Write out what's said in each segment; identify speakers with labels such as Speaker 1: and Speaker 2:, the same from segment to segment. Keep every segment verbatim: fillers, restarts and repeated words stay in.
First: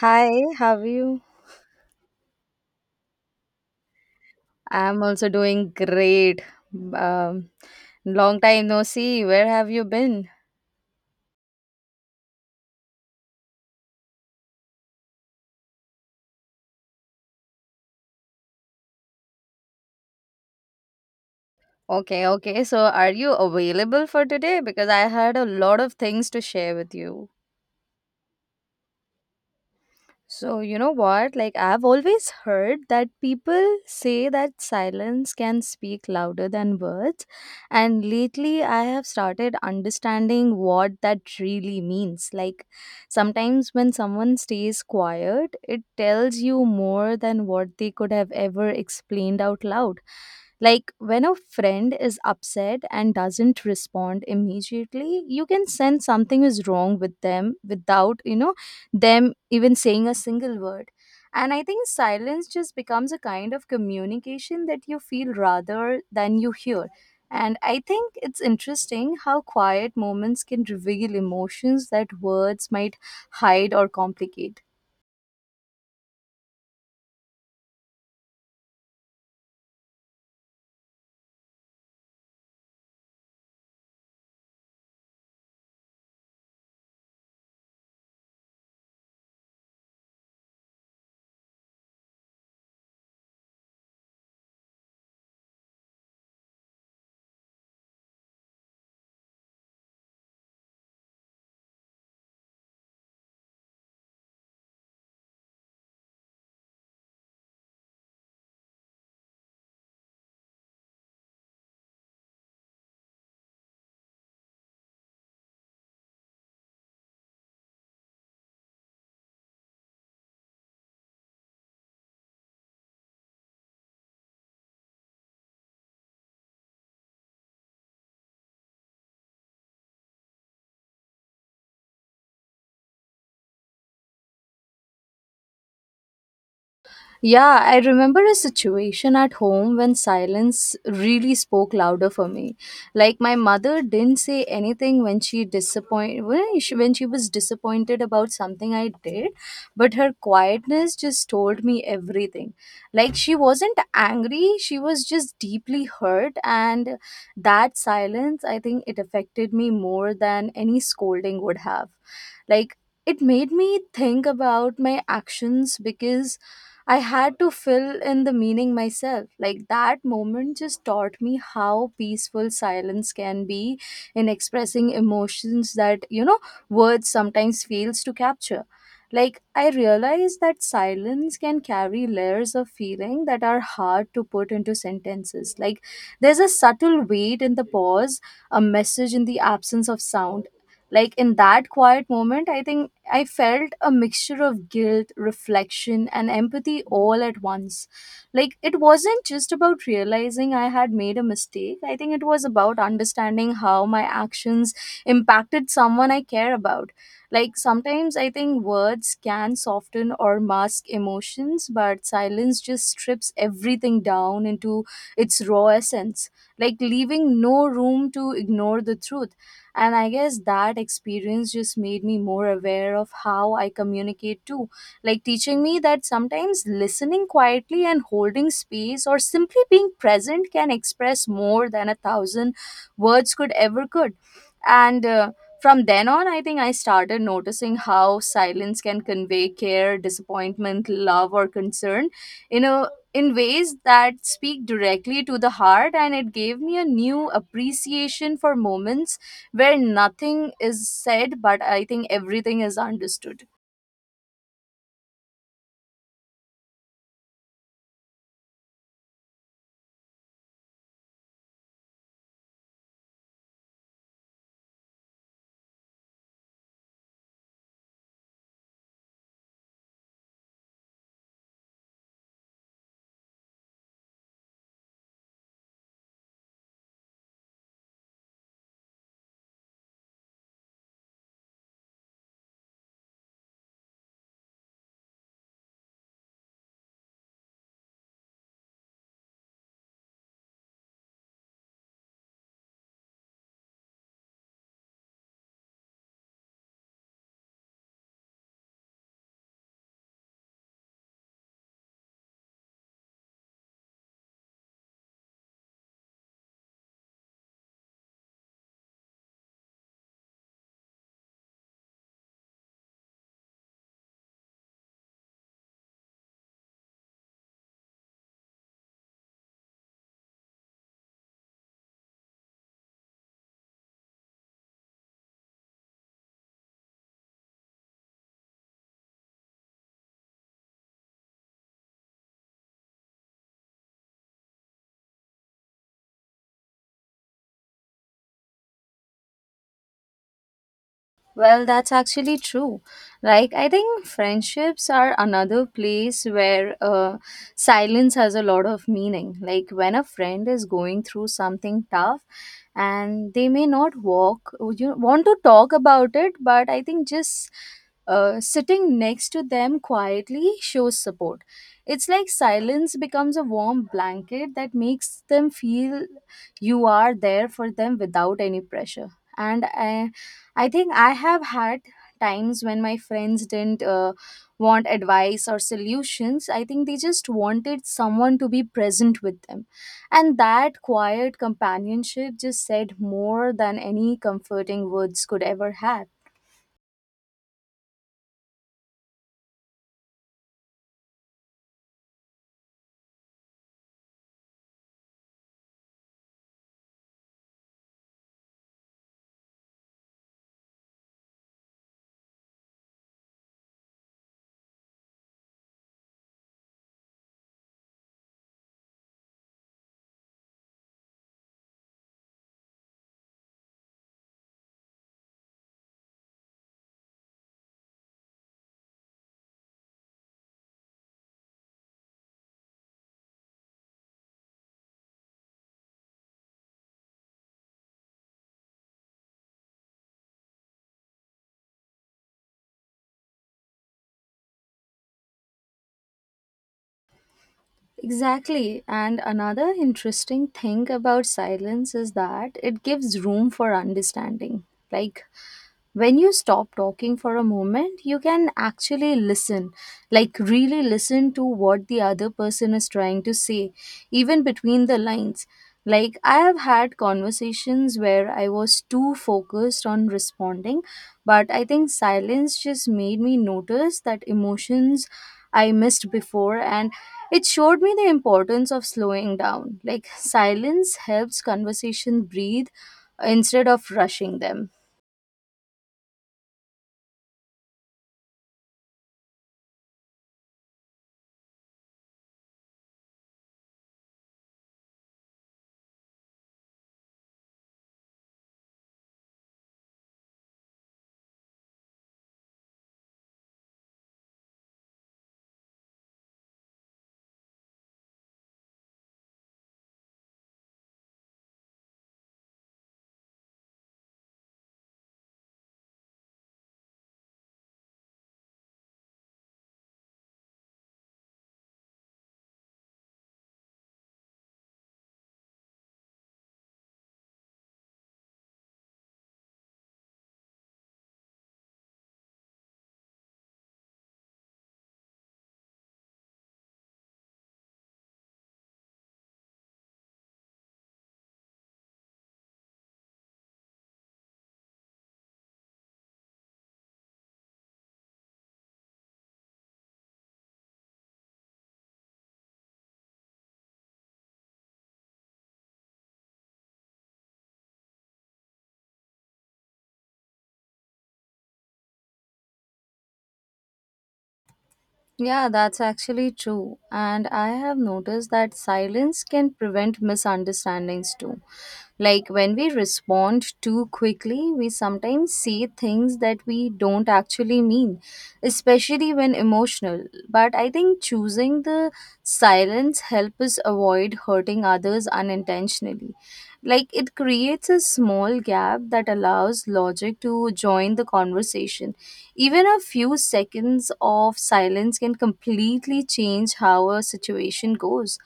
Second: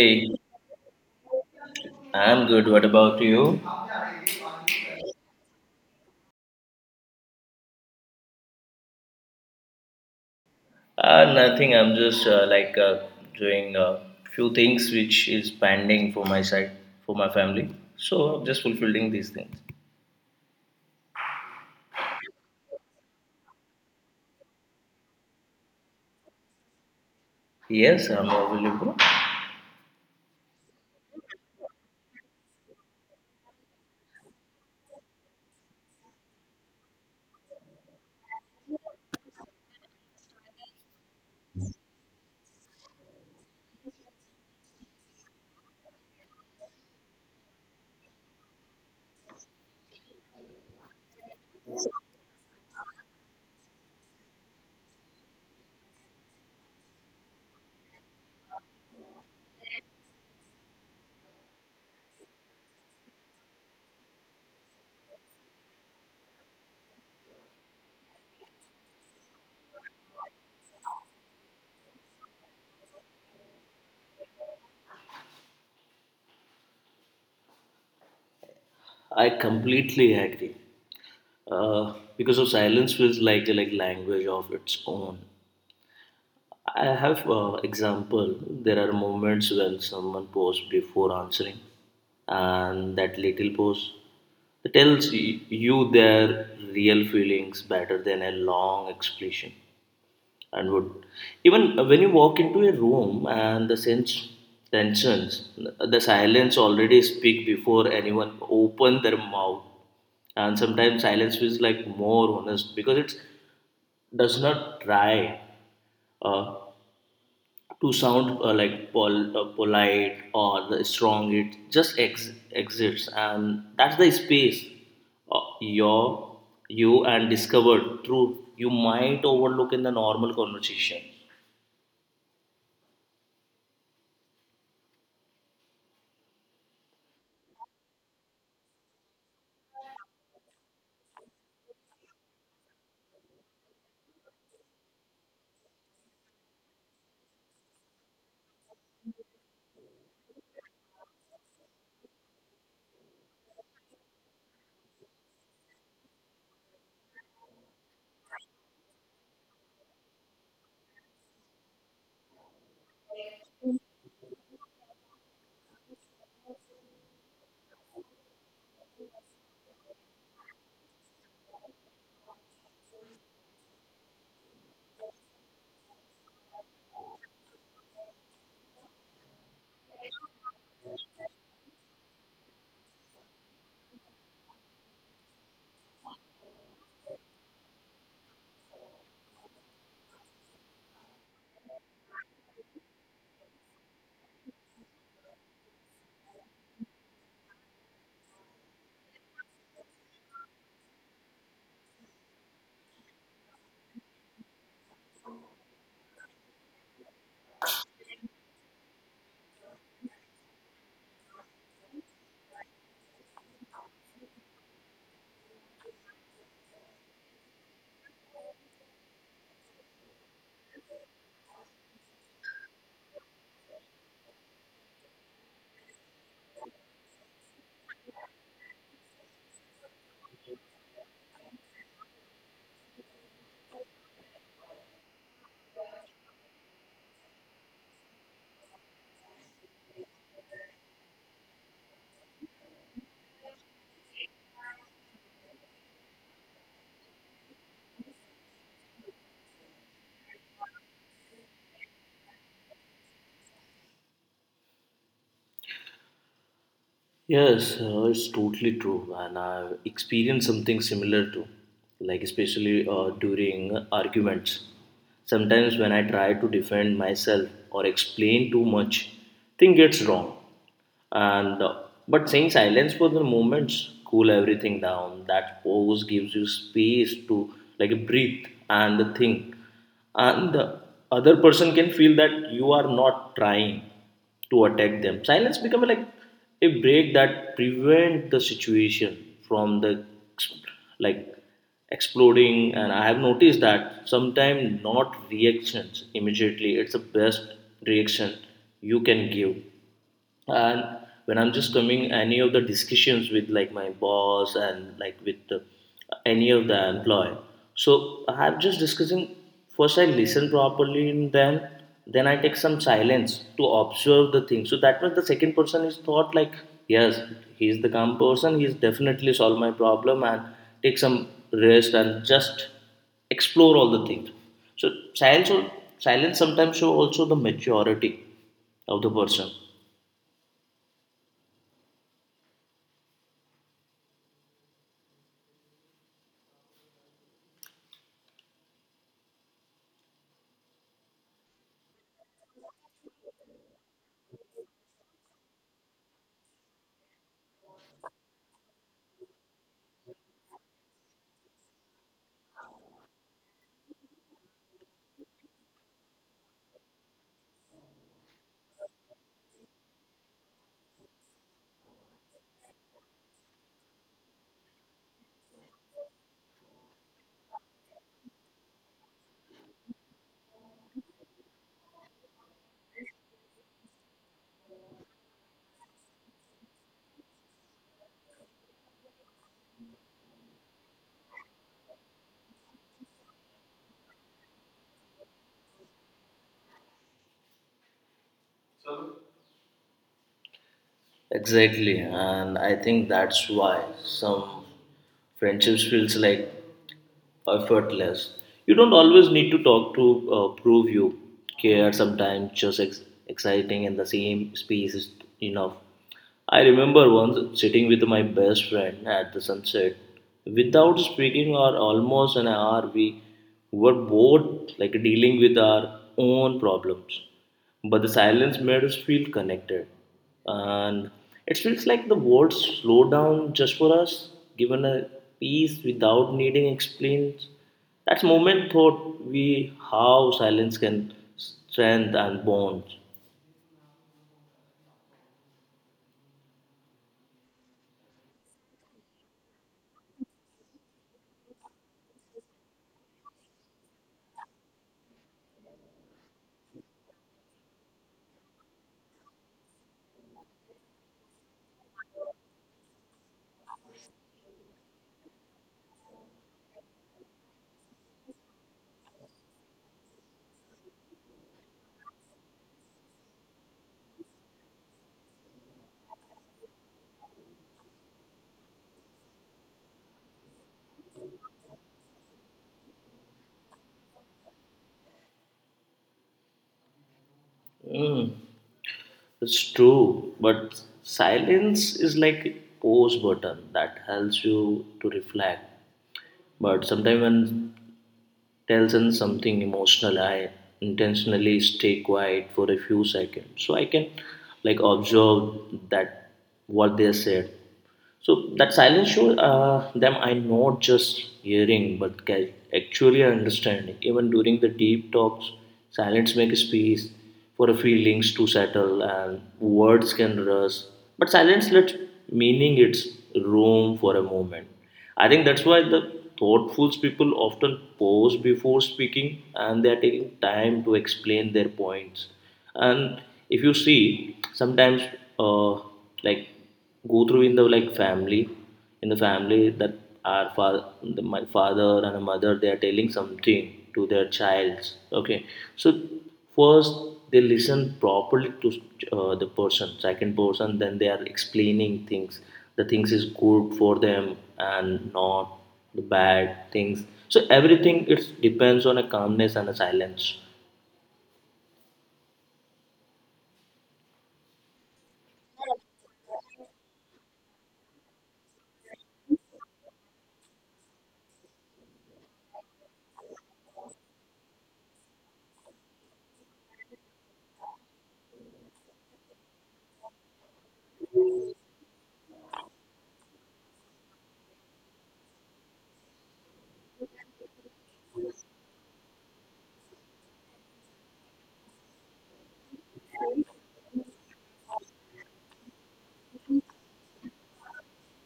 Speaker 1: Hi, how are you?
Speaker 2: I'm good. What about you?
Speaker 1: I'm also doing great. Um, Long time no see. Where have you been?
Speaker 2: Uh, nothing. I'm just uh, like uh, doing a few things which is pending for my side, for my family. So I'm just fulfilling these things.
Speaker 1: Okay, okay. So, are you available for today? Because I had a lot of things to share with you.
Speaker 2: Yes, I'm available.
Speaker 1: So, you know what? Like, I've always heard that people say that silence can speak louder than words. And lately, I have started understanding what that really means. Like, sometimes when someone stays quiet, it tells you more than what they could have ever explained out loud. Like, when a friend is upset and doesn't respond immediately, you can sense something is wrong with them without, you know, them even saying a single word. And I think silence just becomes a kind of communication that you feel rather than you hear. And I think it's interesting how quiet moments can reveal emotions that words might hide or complicate.
Speaker 2: I completely agree. Uh, because of silence feels like like language of its own. I have uh, example. There are moments when someone pause before answering, and that little pause. It tells y- you their real feelings better than a long explanation and would, even when you walk into a room and the sense tensions, the silence already speak before anyone open their mouth. And sometimes silence feels like more honest because it does not try uh, to sound uh, like pol- uh, polite or the strong. It just ex- exists, and that's the space uh, your you and discovered through you might overlook in the normal conversation.
Speaker 1: Yeah, I remember a situation at home when silence really spoke louder for me. Like my mother didn't say anything when she disappoint when she, when she was disappointed about something I did, but her quietness just told me everything. Like she wasn't angry, she was just deeply hurt and that silence, I think, it affected me more than any scolding would have. Like, it made me think about my actions because I had to fill in the meaning myself. Like, that moment just taught me how peaceful silence can be in expressing emotions that, you know, words sometimes fails to capture. Like, I realized that silence can carry layers of feeling that are hard to put into sentences. Like, there's a subtle weight in the pause, a message in the absence of sound like in that quiet moment, I think I felt a mixture of guilt, reflection, and empathy all at once. Like it wasn't just about realizing I had made a mistake, I think it was about understanding how my actions impacted someone I care about. Like sometimes I think words can soften or mask emotions, but silence just strips everything down into its raw essence, like leaving no room to ignore the truth. And I guess that experience just made me more aware of how I communicate too, like teaching me that sometimes listening quietly and holding space or simply being present can express more than a thousand words could ever could and uh, From then on, I think I started noticing how silence can convey care, disappointment, love or concern in a in ways that speak directly to the heart. And it gave me a new appreciation for moments where nothing is said but I think everything is understood.
Speaker 2: Yes, uh, it's totally true, and I've experienced something similar too, like especially uh, during arguments. Sometimes when I try to defend myself or explain too much, thing gets wrong. And uh, but saying silence for the moments cool everything down. That pose gives you space to like breathe and think, and the other person can feel that you are not trying to attack them. Silence becomes like a break that prevent the situation from the ex- like exploding. And I have noticed that sometimes not reactions immediately, it's the best reaction you can give. And when I'm just coming any of the discussions with like my boss and like with the, any of the employee, so I'm just discussing. First I listen properly, and then then I take some silence to observe the thing, so that was the second person is thought like, yes, he's the calm person, he's definitely solved my problem, and take some rest and just explore all the things. So silence silence sometimes show also the maturity of the person.
Speaker 1: Well, that's actually true. Like, I think friendships are another place where uh, silence has a lot of meaning. Like, when a friend is going through something tough and they may not walk, you want to talk about it, but I think just uh, sitting next to them quietly shows support. It's like silence becomes a warm blanket that makes them feel you are there for them without any pressure. And I I think I have had times when my friends didn't uh, want advice or solutions. I think they just wanted someone to be present with them. And that quiet companionship just said more than any comforting words could ever have.
Speaker 2: Exactly, and I think that's why some friendships feels like effortless. You don't always need to talk to uh, prove you care. Sometimes just ex- exciting in the same space is enough. I remember once sitting with my best friend at the sunset. Without speaking or almost an hour, we were both like dealing with our own problems, but the silence made us feel connected. And it feels like the world slowed down just for us, given a peace without needing explains. That moment taught we how silence can strengthen and bond.
Speaker 1: Exactly. And another interesting thing about silence is that it gives room for understanding. Like when you stop talking for a moment, you can actually listen, like really listen to what the other person is trying to say, even between the lines. Like I have had conversations where I was too focused on responding, but I think silence just made me notice that emotions I missed before, and it showed me the importance of slowing down. Like silence helps conversation breathe instead of rushing them.
Speaker 2: Mm, it's true, but silence is like a pause button that helps you to reflect. But sometimes when tells in something emotional, I intentionally stay quiet for a few seconds so I can like observe that what they said, so that silence shows uh, them I'm not just hearing but ca- actually understanding. Even during the deep talks, silence makes space for a feelings to settle and words can rust. But silence lets meaning its room for a moment. I think that's why the thoughtful people often pause before speaking, and they are taking time to explain their points. And if you see sometimes uh like go through in the like family in the family that our father the, my father and a mother they are telling something to their child, okay. So first they listen properly to uh, the person, second person, then they are explaining things. The things is good for them and not the bad things, so everything it depends on a calmness and a silence.
Speaker 1: Yeah, that's actually true. And I have noticed that silence can prevent misunderstandings too. Like when we respond too quickly, we sometimes say things that we don't actually mean, especially when emotional. But I think choosing the silence helps us avoid hurting others unintentionally. Like it creates a small gap that allows logic to join the conversation. Even a few seconds of silence can completely change how a situation goes.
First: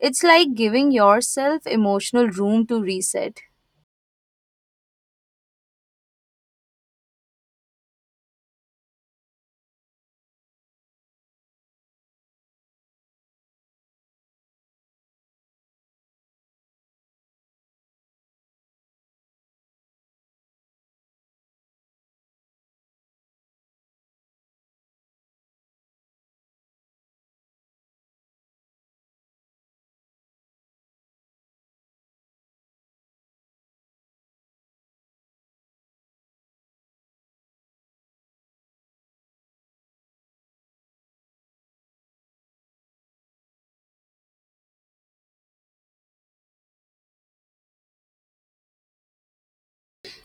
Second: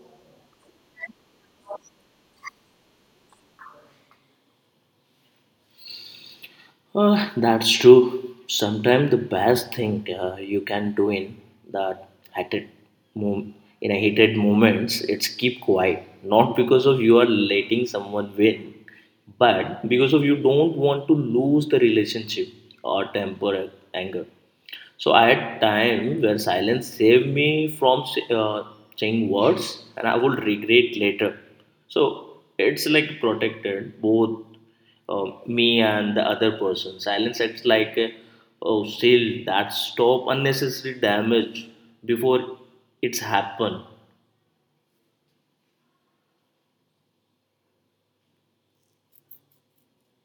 Speaker 1: It's like giving yourself emotional room to reset.
Speaker 2: Uh, that's true. Sometimes the best thing uh, you can do in that heated mom- in a heated moments, it's keep quiet. Not because of you are letting someone win, but because of you don't want to lose the relationship or temper anger. So I had time where silence saved me from uh, saying words, and I would regret later. So it's like protected both um, me and the other person. Silence acts like a, a shield that stop unnecessary damage before it's happened.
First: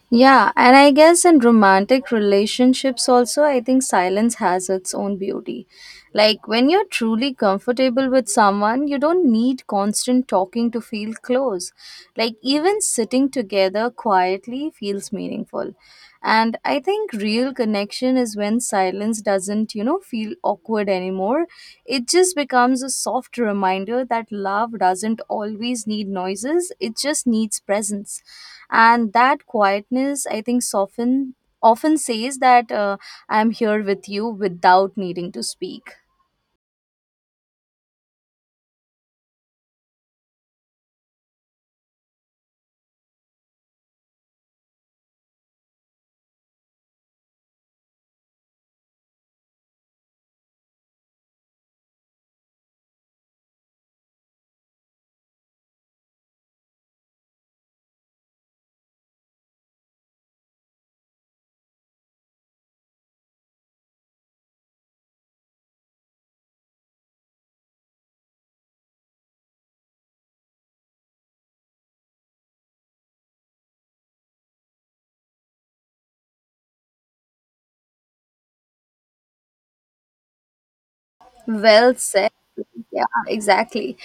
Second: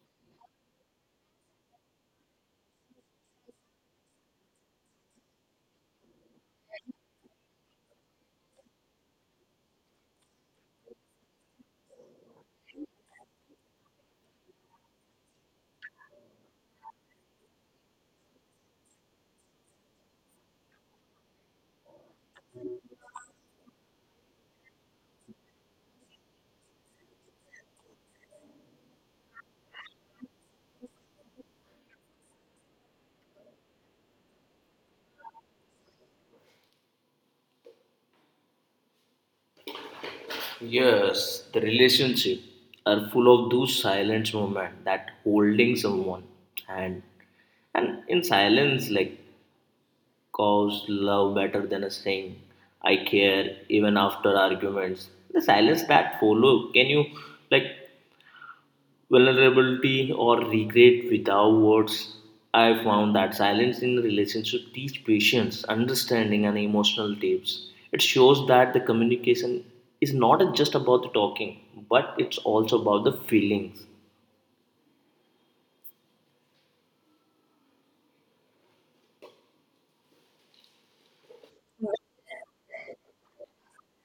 Speaker 1: Yeah, and I guess in romantic relationships also, I think silence has its own beauty. Like when you're truly comfortable with someone, you don't need constant talking to feel close. Like even sitting together quietly feels meaningful. And I think real connection is when silence doesn't, you know, feel awkward anymore. It just becomes a soft reminder that love doesn't always need noises, it just needs presence. And that quietness, I think, soften often says that uh, I'm here with you without needing to speak.
Speaker 2: Yes, the relationship are full of those silent moments that holding someone, and and in silence like cows love better than a saying, I care. Even after arguments, the silence that follow, can you like vulnerability or regret without words? I found that silence in relationship teach patience, understanding, and emotional depths. It shows that the communication is not just about the talking, but it's also about the feelings.
Speaker 1: Well said. Yeah, exactly.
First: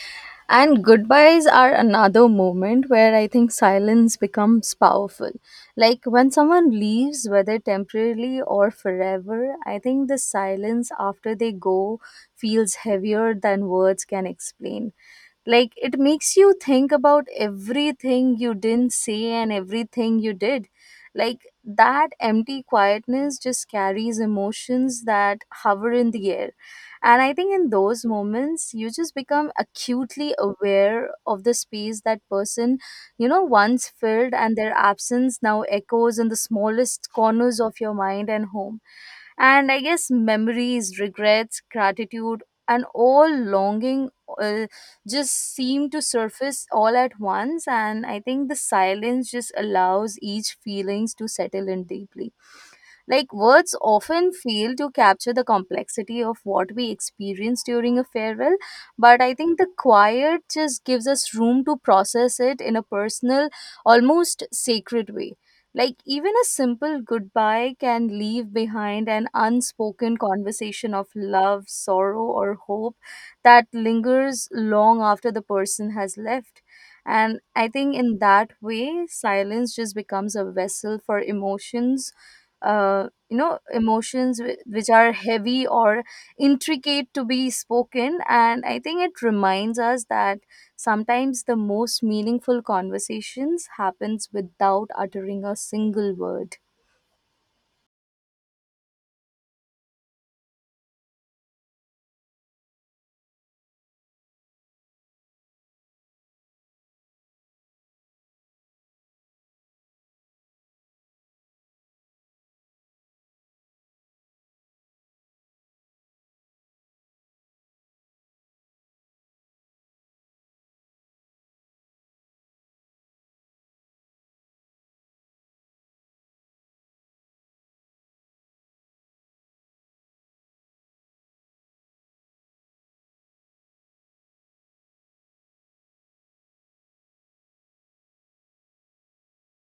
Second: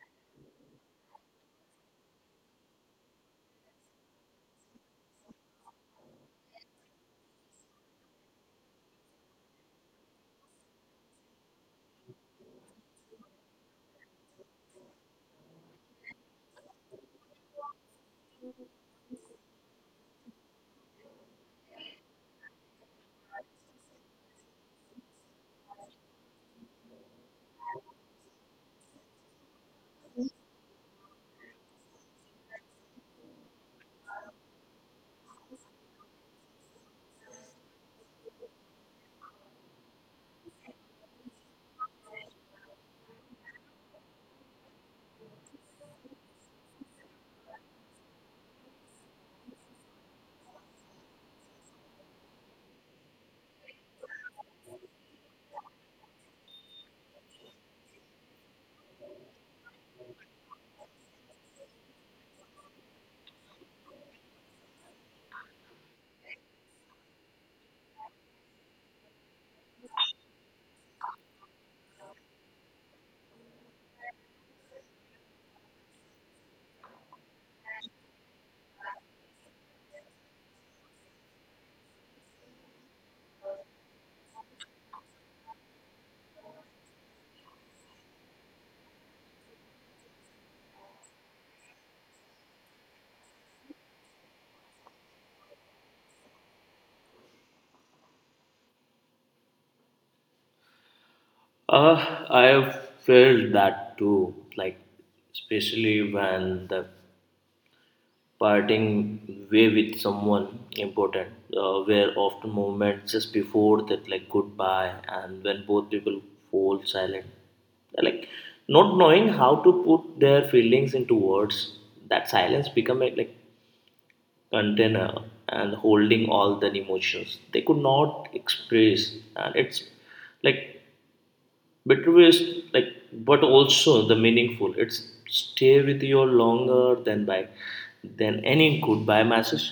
Speaker 1: And goodbyes are another moment where I think silence becomes powerful. Like when someone leaves, whether temporarily or forever, I think the silence after they go feels heavier than words can explain. Like it makes you think about everything you didn't say and everything you did. Like that empty quietness just carries emotions that hover in the air, and I think in those moments, you just become acutely aware of the space that person, you know, once filled, and their absence now echoes in the smallest corners of your mind and home. And I guess memories, regrets, gratitude, and all longing uh, just seem to surface all at once. And I think the silence just allows each feelings to settle in deeply. Like words often fail to capture the complexity of what we experience during a farewell, but I think the quiet just gives us room to process it in a personal, almost sacred way. Like even a simple goodbye can leave behind an unspoken conversation of love, sorrow, or hope that lingers long after the person has left. And I think in that way, silence just becomes a vessel for emotions, uh, you know, emotions whi- which are heavy or intricate to be spoken. And I think it reminds us that sometimes the most meaningful conversations happens without uttering a single word.
Speaker 2: Uh, I have felt that too, like especially when the parting way with someone important uh, were often moments just before that like goodbye. And when both people fall silent, like not knowing how to put their feelings into words, that silence become a like container and holding all the emotions they could not express. And it's like bitterest like, but also the meaningful, it's stay with you longer than by than any goodbye message.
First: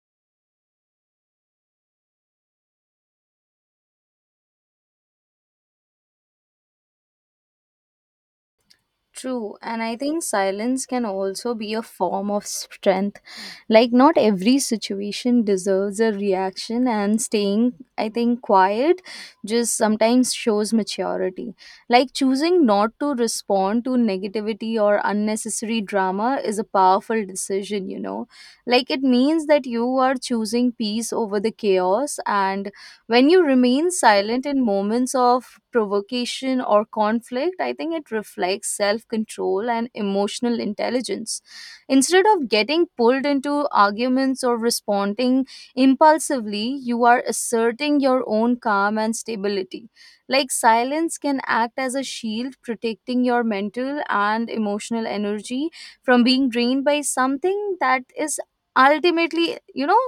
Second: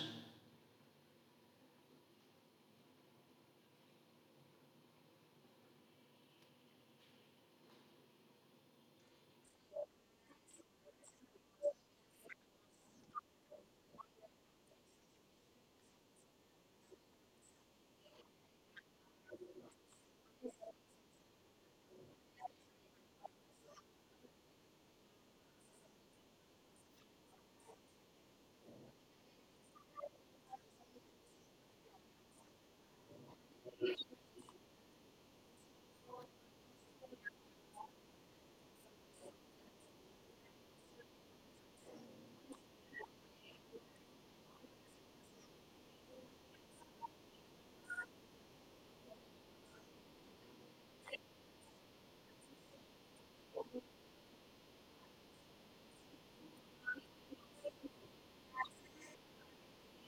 Speaker 1: True, and I think silence can also be a form of strength. Like, not every situation deserves a reaction, and staying, I think, quiet just sometimes shows maturity. Like, choosing not to respond to negativity or unnecessary drama is a powerful decision, you know. Like, it means that you are choosing peace over the chaos, and when you remain silent in moments of provocation or conflict, I think it reflects self control and emotional intelligence. Instead of getting pulled into arguments or responding impulsively, you are asserting your own calm and stability. Like silence can act as a shield, protecting your mental and emotional energy from being drained by something that is ultimately, you know,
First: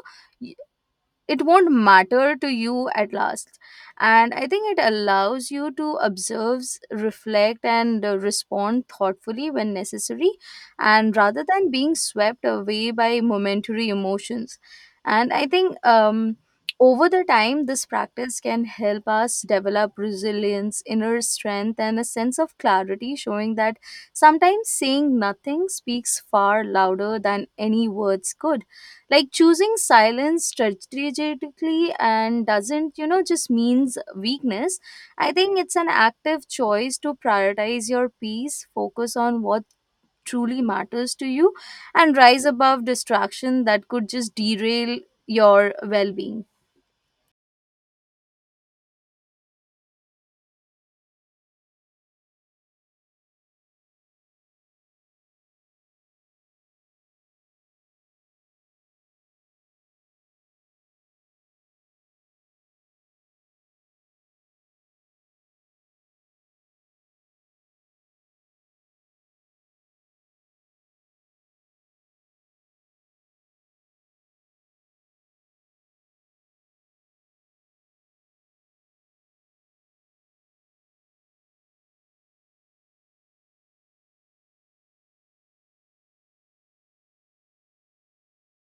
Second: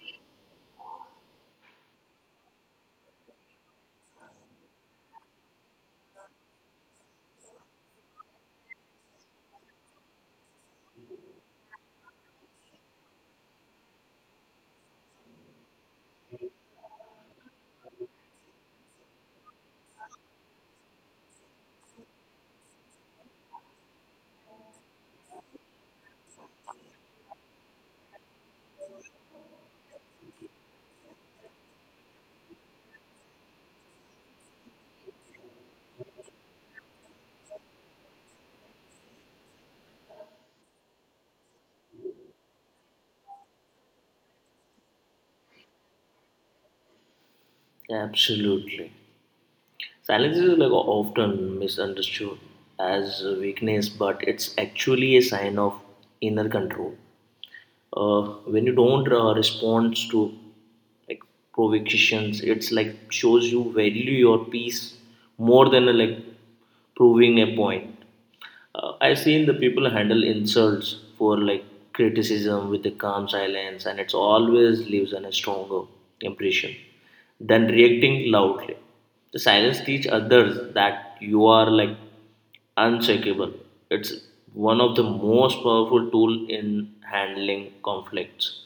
Speaker 1: it won't matter to you at last. And I think it allows you to observe, reflect and uh, respond thoughtfully when necessary, and rather than being swept away by momentary emotions. And I think um over the time this practice can help us develop resilience, inner strength and a sense of clarity, showing that sometimes saying nothing speaks far louder than any words could. Like choosing silence strategically and doesn't, you know, just means weakness. I think it's an active choice to prioritize your peace, focus on what truly matters to you and rise above distraction that could just derail your well-being.
Speaker 2: Absolutely. Silence is like often misunderstood as a weakness, but it's actually a sign of inner control. Uh, when you don't uh, respond to like provocations, it's like shows you value your peace more than uh, like proving a point. Uh, I've seen the people handle insults for like criticism with a calm silence, and it's always leaves on a stronger impression than reacting loudly. The silence teach others that you are like unshakable. It's one of the most powerful tool in handling conflicts.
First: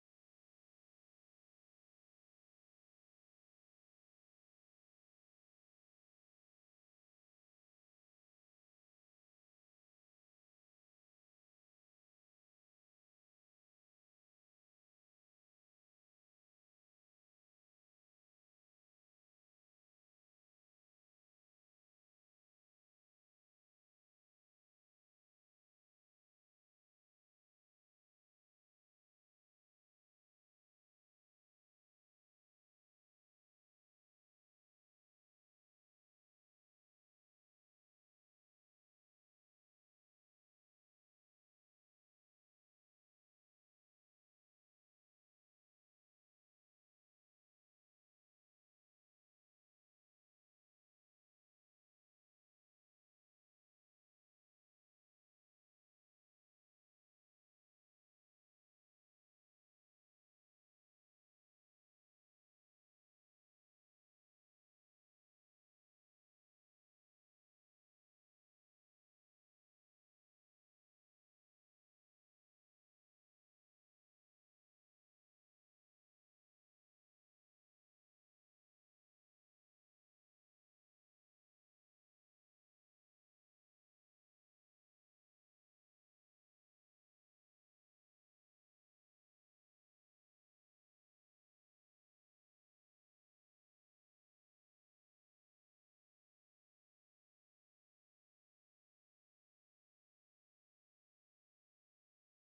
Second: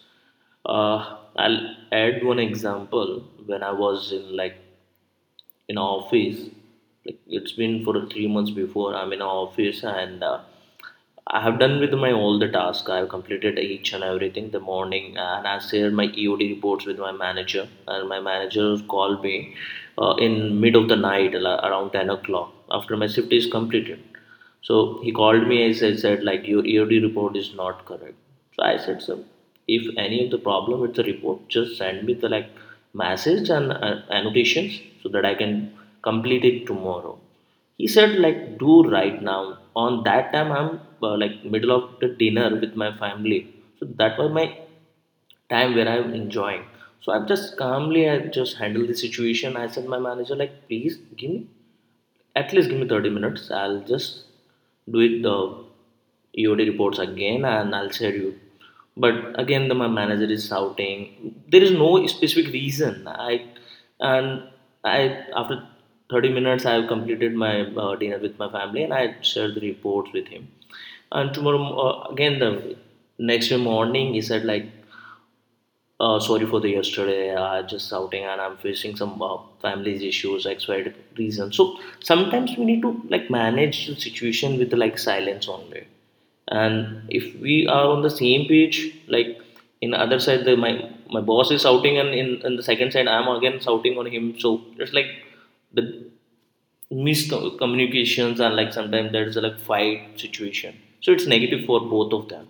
Speaker 2: Uh, I'll add one example when I was in like in office. Like it's been for three months before I'm in a office, and uh, I have done with my all the tasks. I have completed each and everything the morning, and I shared my E O D reports with my manager. And my manager called me uh, in mid of the night, la- around ten o'clock, after my shift is completed. So he called me and said, said like your E O D report is not correct. So I said, sir, if any of the problem with the report, just send me the like message and uh, annotations so that I can complete it tomorrow. He said like, do right now. On that time I'm uh, like middle of the dinner with my family, so that was my time where I'm enjoying. So I've just calmly I just handled the situation. I said my manager like, please give me, at least give me thirty minutes. I'll just do it the E O D reports again and I'll share you. But again, the, my manager is shouting. There is no specific reason. I and I, after thirty minutes, I have completed my uh, dinner with my family, and I shared the reports with him. And tomorrow, uh, again, the next day morning, he said like, uh, sorry for the yesterday. I just outing and I'm facing some uh, family issues, X, Y D reason. So sometimes we need to like manage the situation with like silence only. And if we are on the same page, like in other side, the, my my boss is shouting, and in, in the second side, I'm again shouting on him. So it's like the miscommunications, and like sometimes there's a like fight situation. So it's negative for both of them.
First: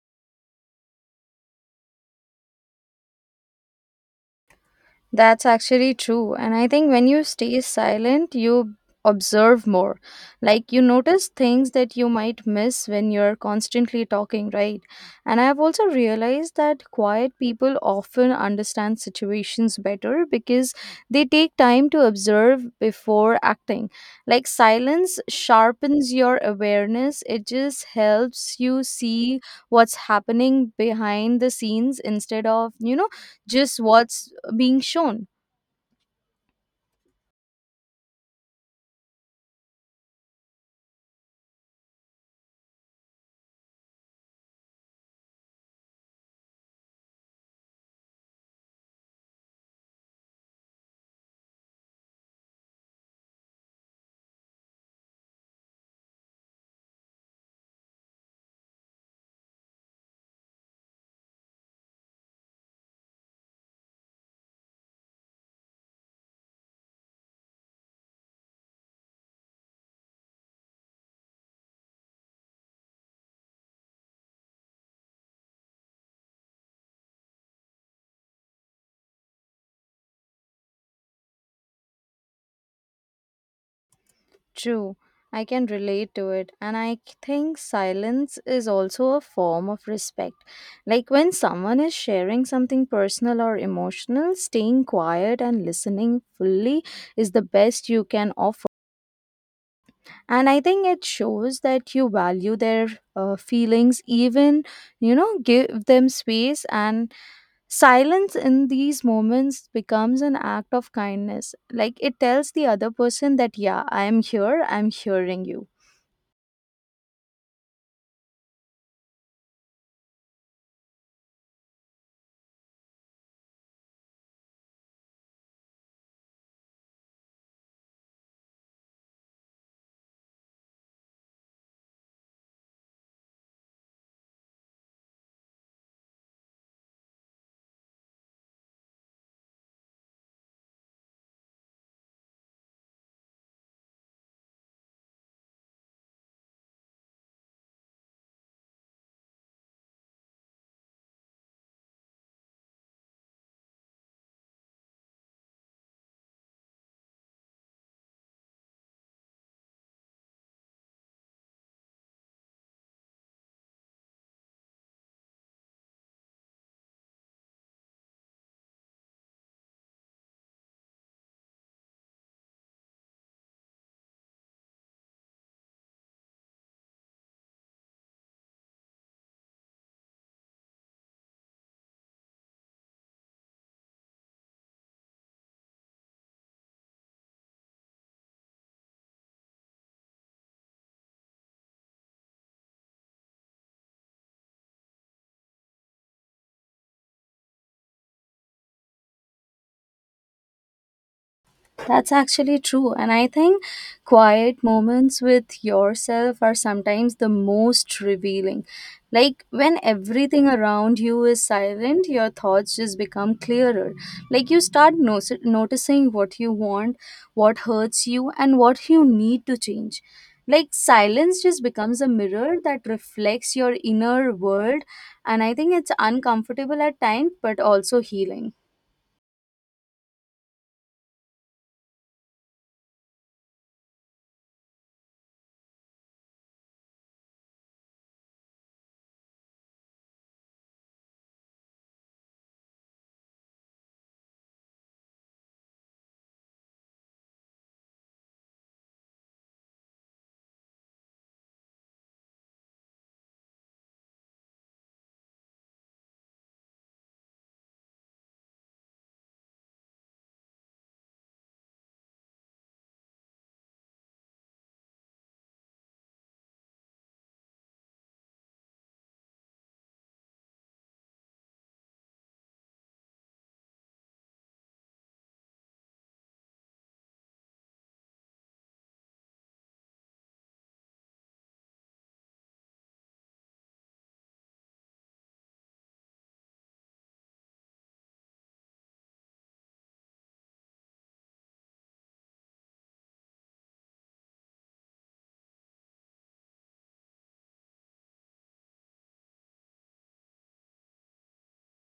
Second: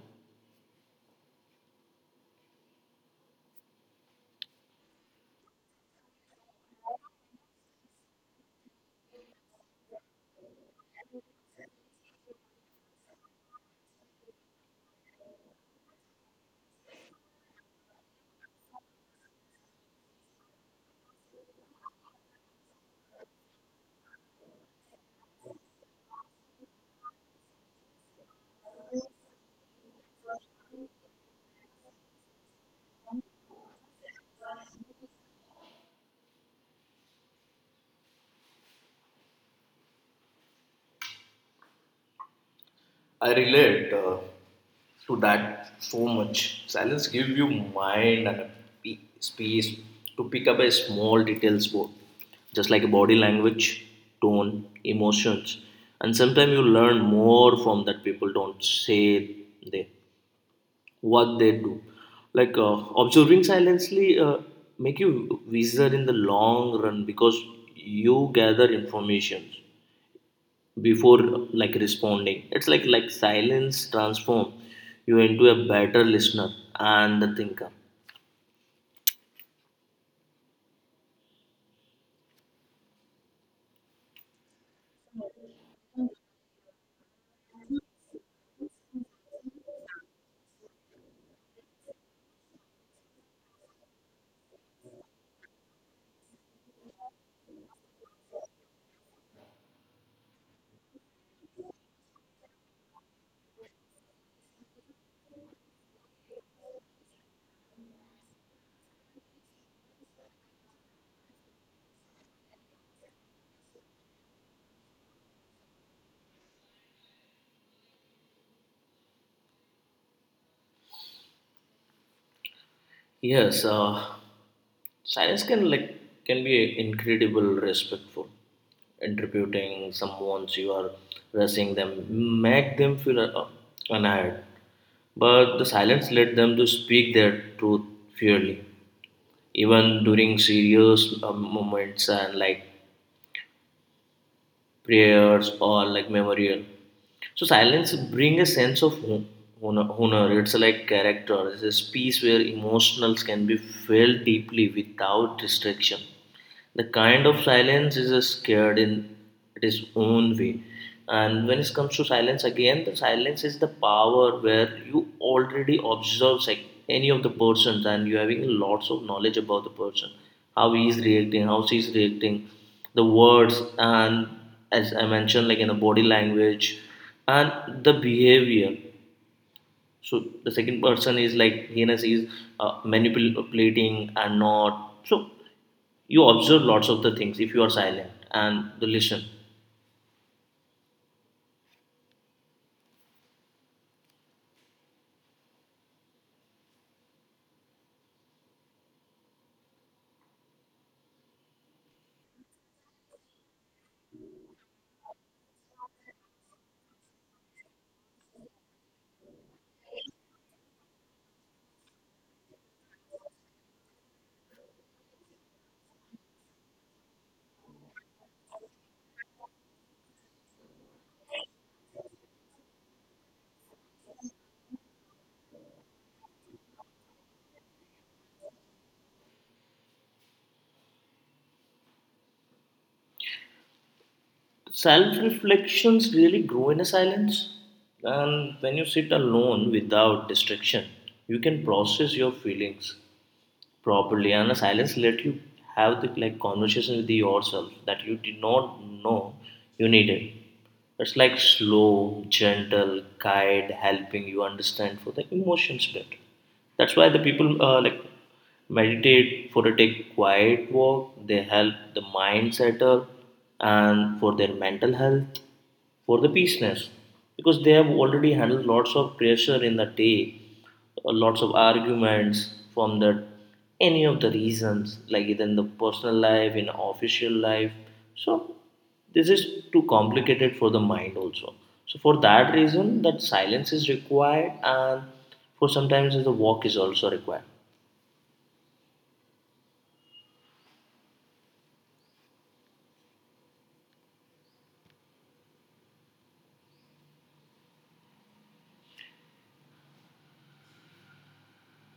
Speaker 1: That's actually true. And I think when you stay silent, you observe more. Like you notice things that you might miss when you're constantly talking, right? And I've also realized that quiet people often understand situations better because they take time to observe before acting. Like silence sharpens your awareness, it just helps you see what's happening behind the scenes instead of, you know, just what's being shown.
Speaker 2: I relate uh, to that so much. Silence give you mind and a pe- space to pick up a small details about, just like body language, tone, emotions, and sometimes you learn more from that people don't say they what they do. Like uh, observing silently uh, make you wiser in the long run because you gather information before like responding. It's like like silence transform you into a better listener and the thinker.
Speaker 1: True, I can relate to it, and I c- think silence is also a form of respect. Like when someone is sharing something personal or emotional, staying quiet and listening fully is the best you can offer. And I think it shows that you value their uh, feelings, even, you know, give them space. And silence in these moments becomes an act of kindness. Like it tells the other person that yeah, I am here, I'm hearing you.
Speaker 2: Yes, uh, silence can like can be incredible respectful. Interpreting someone's you are rushing them, make them feel uh, annoyed. But the silence let them to speak their truth fairly, even during serious uh, moments and like prayers or like memorial. So silence bring a sense of ho- honor. honor. It's like character. It's a space where emotionals can be felt deeply without distraction. The kind of silence is uh, scared in its own way. And when it comes to silence again, the silence is the power where you already observe like any of the persons, and you having lots of knowledge about the person, how he is reacting, how she is reacting, the words, and as I mentioned, like in the body language and the behavior, so the second person is like heinous is uh, manipulating and not. So you observe lots of the things if you are silent and the listen.
Speaker 1: That's actually true. And I think quiet moments with yourself are sometimes the most revealing. Like when everything around you is silent, your thoughts just become clearer. Like you start no- noticing what you want, what hurts you, and what you need to change. Like silence just becomes a mirror that reflects your inner world. And I think it's uncomfortable at times, but also healing.
Speaker 2: Self reflections really grow in a silence, and when you sit alone without distraction, you can process your feelings properly. And a silence let you have the like conversation with yourself that you did not know you needed. It's like slow, gentle guide, helping you understand for the emotions better. That's why the people uh, like meditate for a take quiet walk. They help the mind settle and for their mental health, for the peaceness, because they have already handled lots of pressure in the day, uh, lots of arguments from the any of the reasons like either in the personal life, in official life. So this is too complicated for the mind also. So for that reason, that silence is required, and for sometimes the walk is also required.